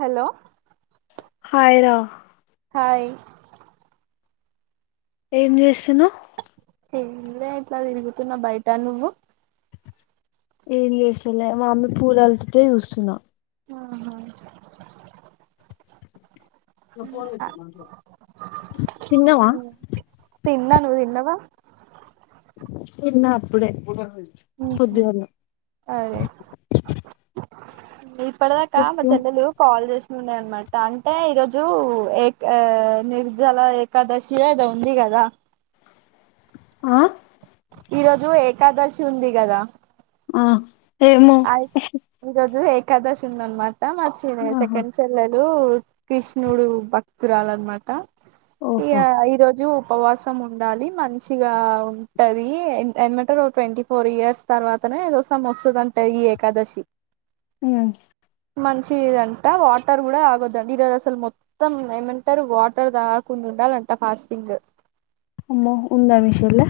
Hello hi రా hi ఏం జేస్తున్నావ్ ఏం లే ఇట్ల తిరుగుతున్న బయట నువ్వు ఏం జేస్తలే మా మమ్మీ పూల్ అల్తే చూస్తున్న ఆహా తిన్నావా తిన్న నువ్ తిన్నవ తిన్న అప్పుడే పొద్దుగాల అదే ఇప్పటిదాకా మా చెల్లెలు కాల్ చేస్తూ ఉండే అనమాట అంటే ఈరోజు ఏ నిర్జల ఏకాదశి ఏదో ఉంది కదా ఆ ఈరోజు ఏకాదశి ఉంది గదా ఆ ఏమో ఆయ ఈరోజు ఏకాదశి అనమాట మా ఆహా సెకండ్ చెల్లె వచ్చి కృష్ణుడు భక్తురాల అన్నమాట ఇగ ఓహో ఈ ఈరోజు ఉపవాసం ఉండాలి మంచిగా ఉంటది ఏంటారు ట్వంటీ ఫోర్ ఇయర్స్ తర్వాత ఏదోసం వస్తుదంటే ఈ ఏకాదశి అ మంచి ఇదంటా వాటర్ కూడా ఆగొద్దండి ఈరోజు అసలు మొత్తం ఏమంటారు వాటర్ తాగకుండా ఉండాలంటా ఫాస్టింగ్ అమ్మో ఉందా మీ చెల్లె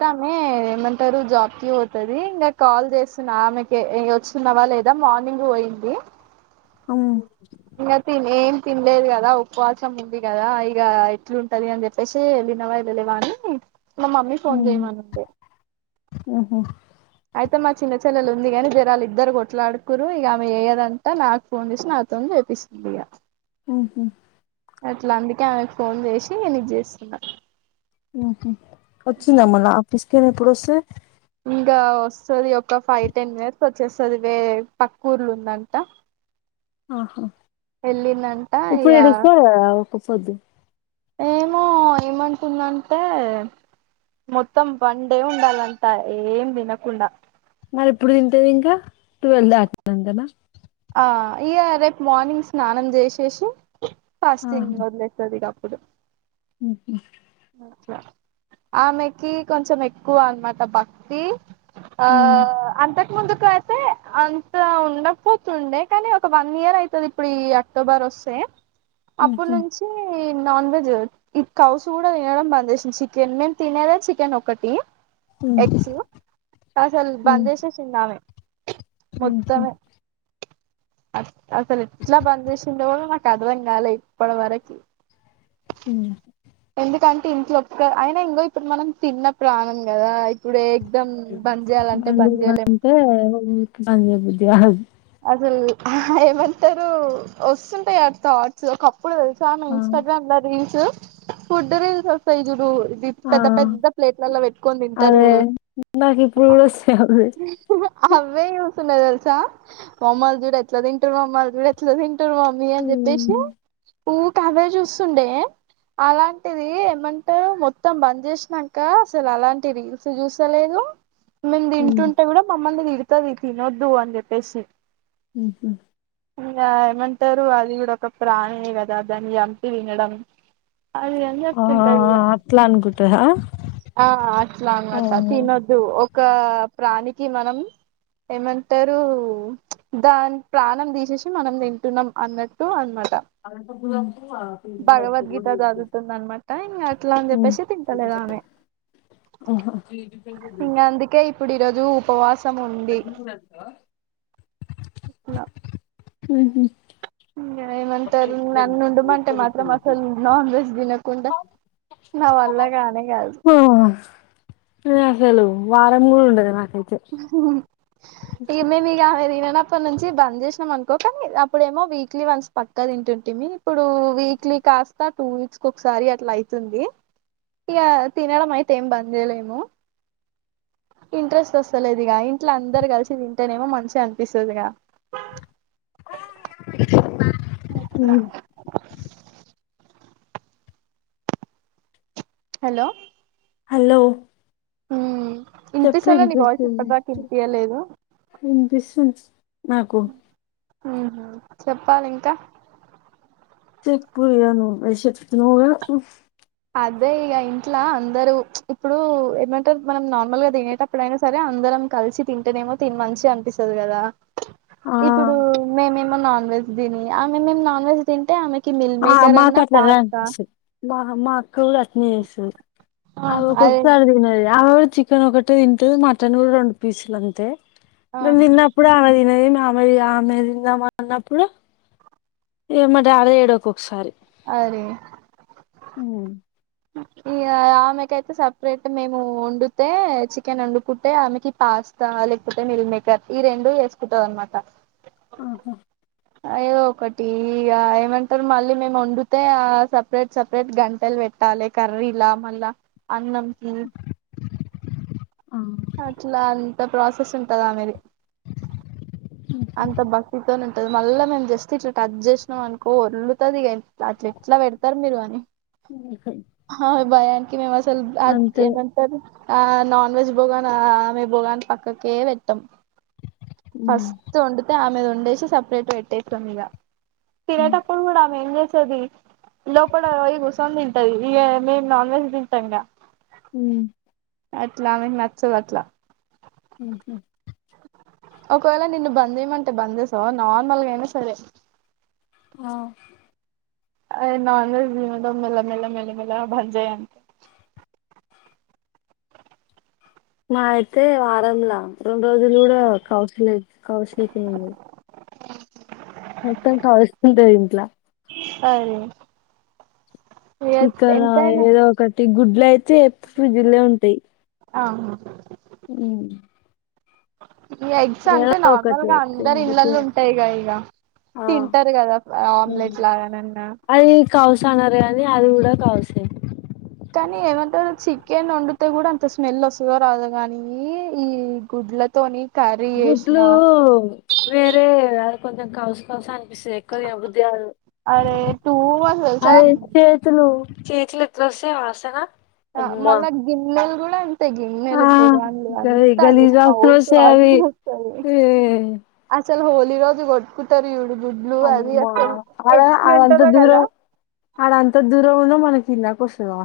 తామే ఏమంటారు జాబుకి పోతుది ఇంకా కాల్ చేస్తున్నా ఆమెకు ఈగ వచ్చిందేమో లేదా మార్నింగ్ పోయింది ఉమ్ ఇంక తినే తినలేదు కదా ఉపవాసం ఉంది కదా ఇగ ఎట్లుంటుంది అని చెప్పేసి వినవా వెళ్ళలేవాని మా మమ్మీ ఫోన్ ఉమ్ చేయమనండి ఉహు అయితే మా చిన్న చెల్లలు ఉంది కానీ జర వాళ్ళ ఇద్దరు కొట్లాడుకురు ఇగ ఆమె ఎయ్యదంతా నాకు ఫోన్ చేసి నాతో తెపిస్తుంది ఇగా ఉహు అట్లా అందుకే ఆమెకు ఫోన్ చేసి నీను చేస్తున్నా ఉహు వచ్చిందా మొన్న ఆఫీస్కే ఎప్పుడు వస్తది ఇంకా వస్తది ఒక ఫైవ్ టెన్ మినిట్స్ వచ్చేస్తుంది వే పక్క ఊర్ల ఉందంట ఆహా వెళ్ళిందంట ఇప్పుడు ఇక ఇడుస్తాదీ కదా ఒకపోద్దు ఏమో ఏమనుకుందంటే మొత్తం వన్ డే ఉండాలంత ఏం తినకుండా మరి ఎప్పుడు తింటేది ఇంకా టువెల్ దాటినంక నా ఆ ఇగ రేపు మార్నింగ్ స్నానం చేసేసి ఆహా ఫాస్టింగ్ వదిలేస్తది ఇగ [inaudible] ఉమ్ అ ఆమెకి కొంచెం ఎక్కువ అనమాట భక్తి అ ఉమ్ అంద ముందుకు అయితే అంత ఉండకపోతుండే కానీ ఒక వన్ ఇయర్ అవుతుంది ఇప్పుడు ఈ అక్టోబర్ సే ఉమ్ అప్పటినుంచి ఈ నాన్ వెజ్ ఈకౌ చూడము కూడా తిండం బంద్ చేసిన చికెన్ మేము తినేదా చికెన్ ఒకటి ఎగ్స్ అసలు ఉమ్ బంద్ చేసెసింది ఆమె ఉమ్ ఉహు మొత్తమే [inaudible] అ అసలు ఎట్లా బంద్ చేసిందో కూడా నాకు అర్థం కాలే ఇప్పటి వరకి ఉ ఎందుకంటే ఇంట్లో ఒక అయినా ఇంకో ఇప్పుడు మనం తిన్న ప్రాణం కదా ఇప్పుడే ఎందుకంటే పంచే బుద్ధి కాదు అసలు ఏమంటారు వస్తుంటాయి ఆ థాట్స్ ఒక ఇప్పుడు తెలుసాను ఆ ఇన్స్టాగ్రామ్ లో రీల్స్ ఫుడ్ రీల్స్ వస్తాయి చూడు ఇది ఆ పెద్ద పెద్ద ప్లేట్లల్లో పెట్టుకొని తింటారు అదే చూడు నాకు ఇప్పుడు కూడా వస్తాయ్ అవి అవే వస్తున్నాయి తెలుసా మామ్మలు చూడు ఎట్లా తింటూరో మామ్మలు చూడు ఎట్లా తిం టూరో మమ్మీ అని చెప్పేసి ఊకే అవే చూస్తుండే అలాంటిది ఏమంటారు మొత్తం బంద్ చేసినంక అసలు అలాంటి రీల్స్ చూస్తలేదు మేము ఉమ్ తింటుంటే కూడా మమ్మల్ని తిడుతది తినొద్దు అని చెప్పేసి ఉహు ఇంగ ఏమంటారు అది కూడా ఒక ప్రాణి ఏ కదా దాన్ని చంపి తినడం అది అన్ని ఆ చెప్తుంటదిగా అట్లా అనుకుంటదా ఆ అట్లానిమాట అవును తినొద్దు ఒక ప్రాణికి మనం ఏమంటారు దాని ప్రాణం తీసేసి మనం తింటున్నాం అన్నట్టు అనమాట భగవద్గీత చదువుతుంది అనమాట ఇంగ అట్లా ఉమ్ చెప్పేసి తింటాలేదుట రామే ఆహా అందుకే ఇప్పుడు ఈరోజు ఉపవాసం ఉండి ఇట్లా ఉహు ఉ ఏమంటారు నన్ను ఉండుమంటే మాత్రం అసలు నాన్ వెజ్ తినకుండా నా వల్ల కానే కాదు ఓ నేను అసలు వారం కూడా ఉండదు నాకు ఇగ మేము ఆ మేది చిన్నప్పుడు నుంచి బంద్ చేసినాం అనుకో కానీ అప్పుడేమో వీక్లీ వన్స్ పక్కా తింటుంటిమి ఇప్పుడు వీక్లీ కాస్తా టూ వీక్స్ ఒకసారి అట్లా అయితుంది ఇక తినడం అయితే ఏం బంద్చేయలేము ఇంట్రెస్ట్ వస్తలేదు ఇగ ఇంట్లో అందరూ కలిసి తింటేనేమో మంచిగా అనిపిస్తదిగా ఇప్పుడ ఉమ్. హలో హలో ఉ చెప్పు ఇనిపిస్తేలేదు నీ వాయిస్ వినిపిస్తుంది ఇప్పటిదాక ఇనిపియ్యలేదు వినిపిస్తుంది నాకు ఉహు చెప్పాలి ఇంకా చెప్పు ఇగ నువ్వే చెప్తున్నావ్ గా ఊప్ అదే ఇగ ఇంట్లో అందరూ ఇప్పుడు ఏమంటారు మనం నార్మల్ గా తినేటప్పుడు అయినా సరే అ అందరం కలిసి తింటేనేమో తిని మంచిగా అనిపిస్తది కదా ఆ ఇప్పుడు మేమేమో నాన్ వెెజ్ తిని ఆమె మేమో నాన్ వెెజ్ తింటే ఆమెకి మిల్ ఆ మేకర్ అన్నా మాకాట్లా రన్ పాస్తా సు అమ్మా మా అక్క కూడా అట్నే చేస్తది అ ఒ అదే ఒక్కొక్కసారి తినది ఆమె కూడా చికెన్ ఒకటే తింటది మటన్ కూడా రెండు పీసులు అంతే నేను ఆహా తిన్నప్పుడే ఆమె తినది ఆమెది ఆమె తిందామన్నప్పుడు ఇగ మా డాడి తెడు ఒక్కొక్కసారి అరే ఉమ్. ఇంక ఆమెకయితే సపరేట్ మేము వండుతే చికెన్ వండుకుంటే ఆమెకి పాస్తా ఉంటే మిల్మేకర్ ఈ రెండు వేసుకుంటది అన్నమాట ఆహా ఏదో ఒకటి ఇగ ఏమంటారు మళ్ళీ మేము వండితే సపరేట్ సపరేట్ గంటలు పెట్ ట్టాలి కర్రీలా మళ్ళా అన్నం కి ఆ అట్లా అంత ప్రాసెస్ ఉంటది ఆమెది అంత భక్తితోని ఉంటది. మళ్ళా మేము జస్ట్ ఇట్లా టచ్ చేసినాం అనుకో వర్లుతది ఇగ అట్లా ఎట్లా పెడతారు మీరు అని ఓకే. హ ఆ భయానికి మేము అసలు బ్లాగ్ అంతే ఏమంటారు ఆ నాన్ వెజ్ బుగాన్ ఆ ఆమె బుగాన్ పక్కకే పెట్టం ఉ అందుకే ఆమె వండేసి సపరేట్గా పెట్టేస్తాం ఈగ తినేటప్పుడు కూడా ఆమె ఏం చేస్తు వస్తది లోపట కూసోనితింటది ఇగమేము నాన్ వెజ్ తింటాంగా హూ అట్లామె నచ్చదు అట్లా హుహుః ఒకవేళ నిన్ను బందేమంటే బంద చేస్తావానార్మల్గా అయినా సరే ఆ అ నాన్ వెజ్ తినడం మెల మెల మెల మెల భంజేయాలి. మా అయితే వారంలా రెండు రోజులు కూడా కౌసు లే కౌసు లేకుండా ఉండది. మొత్తం కౌస్ ఉంటది ఇంట్లో సరే ఇక్కడ ఏదో ఒకటి గుడ్లు అయితే ఫ్రిడ్జ్లే లో ఉంటాయి. అహ హ ఈ ఎగ్స్ అంటే నార్మల్గా అందరు ఒకటి ఇళ్ళలు ఉంటాయి కదా ఇగ ఆ తింటారు కదా ఆమ్లెట్ లాగానన్నా అది కౌసు అనరు కానీ అది కూడా కౌసే కానీ ఏమంటారు చికెన్ వండితే కూడా అంత స్మెల్ వస్తుందో రాదోగాని ఏంది ఈ గుడ్లతోని కర్రీ చేసిన గుడ్లు వేరే అది కొంచెం కౌసు క హౌస్ అం నీ సేక లేవబుద్ధి గాదు అరే టూ మచ్ తెలుసా అదే చేతులు చేతులు ఎట్లొస్తాయి వాసన అ అమ్మా మళ గిన్నెలు గుడాన్ ఆ ఈగిన్నెలు బుగాన్లు గలీ అంతా అది గలీజ్ వాసన కౌసు వస్తాయి వాసన అవి వస్తది. ఏ అద్ చాల హోలిరోజు కొట్కు కుట్టారు చూడు గుడ్లు అది అమ్మా అసలు అ అంత ఎట్లుంటదో దూర కదా అడంత దూర ఏమైందన్నా నీకు చిరాకు వస్తదా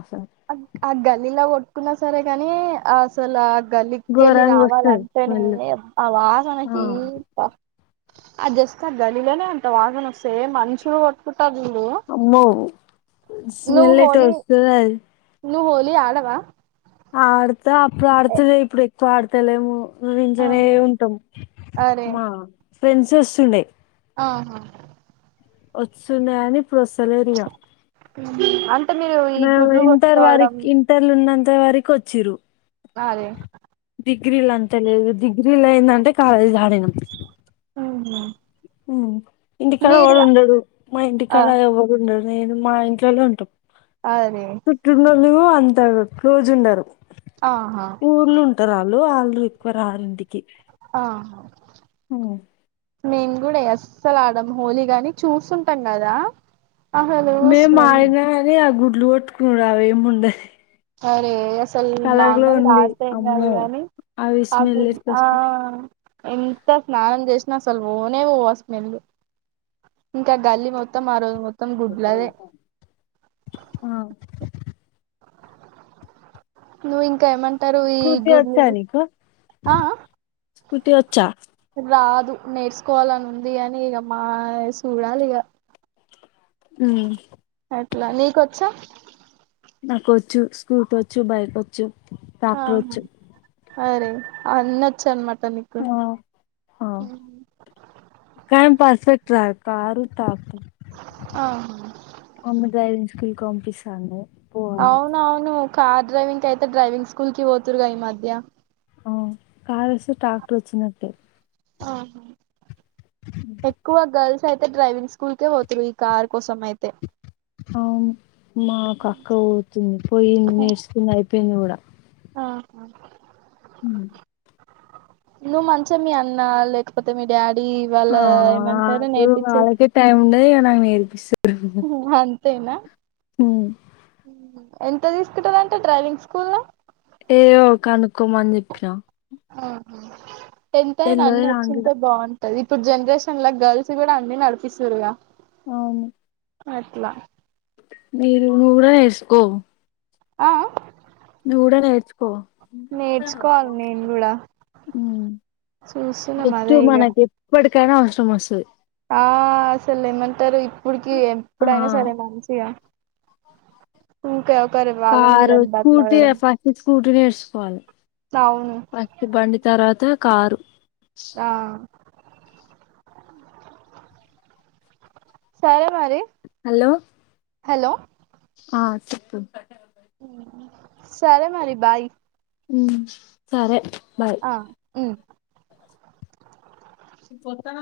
ఆ గల్లీలా కొట్టుకున్నా సరే కాని అసలఆ గలికిళ్ళి ఘోరంగా వస్తది రావాలంటేనే స్మెల్ ఆ అబ్బావాసనకి అబ్బా అ జస్ట్ అ గల్లిలోనే అంతా వాసన వస్తది మనుషులు కొట్టుకు ట్టాను అమ్మో నువ్ స్మెల్ ఎటో హోళి వస్తది అది నువ్వు హోలీ ఆడవా? ఆడతా అప్పుడు ఆడుతలే ఇప్పుడు ఎక్కువ ఆడతలేము. మేము ఇంట్లోనే ఆహా ఉంటాం అరే మా ఫ్రెండ్స్ వస్తుండే ఆహా వచ్చిందాని ఇప్పుడు వస్తలే రీగా అంటే మీరు ఈ మేము గుడ్లు ఇంటర్ కొట్టుకోవడం వారికిఇంటర్లు ఉన్న ఇంటర్ వరకి వచ్చిండ్రు అరే డిగ్రీలు అంతా లేదు. డిగ్రీ లేందంటే కాలేజ్ ఆడిన ఉహు ఉ ఇంటికాడ మీరు ఎవరు ఉండడు మా ఆ ఇంటికాడ ఎవడు ఉండడు నేను మా ఇంట్లోలో ఉంటం అరే పుట్టిన్లో అంత క్లోజ్ ఉండరు ఆహా ఊర్ళు ఉంటారు వాళ్ళు వాళ్ళు ఎక్కువ రారింటికి ఆహా ఉ మేము కూడా అస్సలు ఆడమ్ హోలీగాని చూసుంటాం కదా అసలు మేము స్మెల్ మాడినా కాని ఆ గుడ్లు కొట్టుకున్నాడు అవ ఏమి ఉండదు అరే అసలు కలర్లు నానా ఓన్లీ రాత కాదు అమ్మో కాని అవి ఆ స్మెల్ గుడ్లు ఆ ఎట్లొస్తది ఎంతస్నానం చేసిన అసలు పోనే పోదూ ఏ స్మెల్లు ఇంకా గల్లి మొత్తం ఆరోజ మొ ఆ నువ్వు ఇంకా ఏమంట టారు స్కూటీ గు వచ్చా నీకు ఆ స్కూటీ వచ్చా రా దూ నేర్చుకోవాలని ఉంది అని ఇక మా చూడాలి ఇక ఆ నీకు వచ్చా నాకు వచ్చు స్కూటీ వచ్చు బైక్ వచ్చు ట్రాక్టర్ వచ్చు అరిే అన్ వచ్చు అనమాట నీకు కానీ పస్ఫెక్ట్ రాదు కారు మా ఆహా అమ్మ డైరింగ్ స్కూలుకి పంపిస్తది అవున అవును కార్ డ్రైవింగ్ అయితే డ్రైవింగ్ స్కూల్ కి పోతురుగా ఈ మధ్య కార్ వస్తే ట్రాక్టర్ వచ్చినట్టే ఆహా ఎక్కువ గర్ల్స్ అయితే డ్రైవింగ్ స్కూల్కే పోతురు ఈ కార్ కోసం అయితే అవును మా అక్కపోతుంది పోయింది నేర్చుకున్నా అయిపో పోయింది కూడా ఆహా హ నువ్ మంచి మీ అన్న లేకపోతే మీ డాడీ ఈ వాళ్ళ ఆ ఏమంటార నేర్పిచ్చే న నరుపిస్ అంతేనా ఉమ్. ఎంత తీసుకుంటారు అంట ట్రైవింగ్ స్కూల్ లో ఏమో కనుక్కోమని చెప్పినా ఆహ ఎంతయనన్ను తెల్వదు నాకు కూడా వచ్చింతే బాగుంది ఇప్పుడు జనరేషన్ లా గర్ల్స్ కూడా అన్ని నడిపిస్తురుగా అవును అట్లా మీరు ను్వు కూడా నీసుకో ఆఆ నువ్వు కూడా నేర్చుకో నేర్చుకోవాలి నేను కూడా చుస్తునాం జస్ట్ అదే ఇగా మనకి ఎప్పటికైనా అవసరం వస్తాది ఆ అసలు ఏమంటారు ఇప్పుడుకి ఆ ఎప్పుడైనా సరే మంచిగా ఇకా కారు స్కూటి ఏ ఫస్ట్ స్కూటి నెర్స్ చుకోవాలి అవును ఫస్ట్ బండి తర్వాత కారు ఆహ్ సరే మరి హలో హలో ఆహ్ చెప్పు ఉమ్ సరే మరి బాయ్ ఉమ్ సరే బాయ్ ఆహ్ ఉమ్ పోత్తనా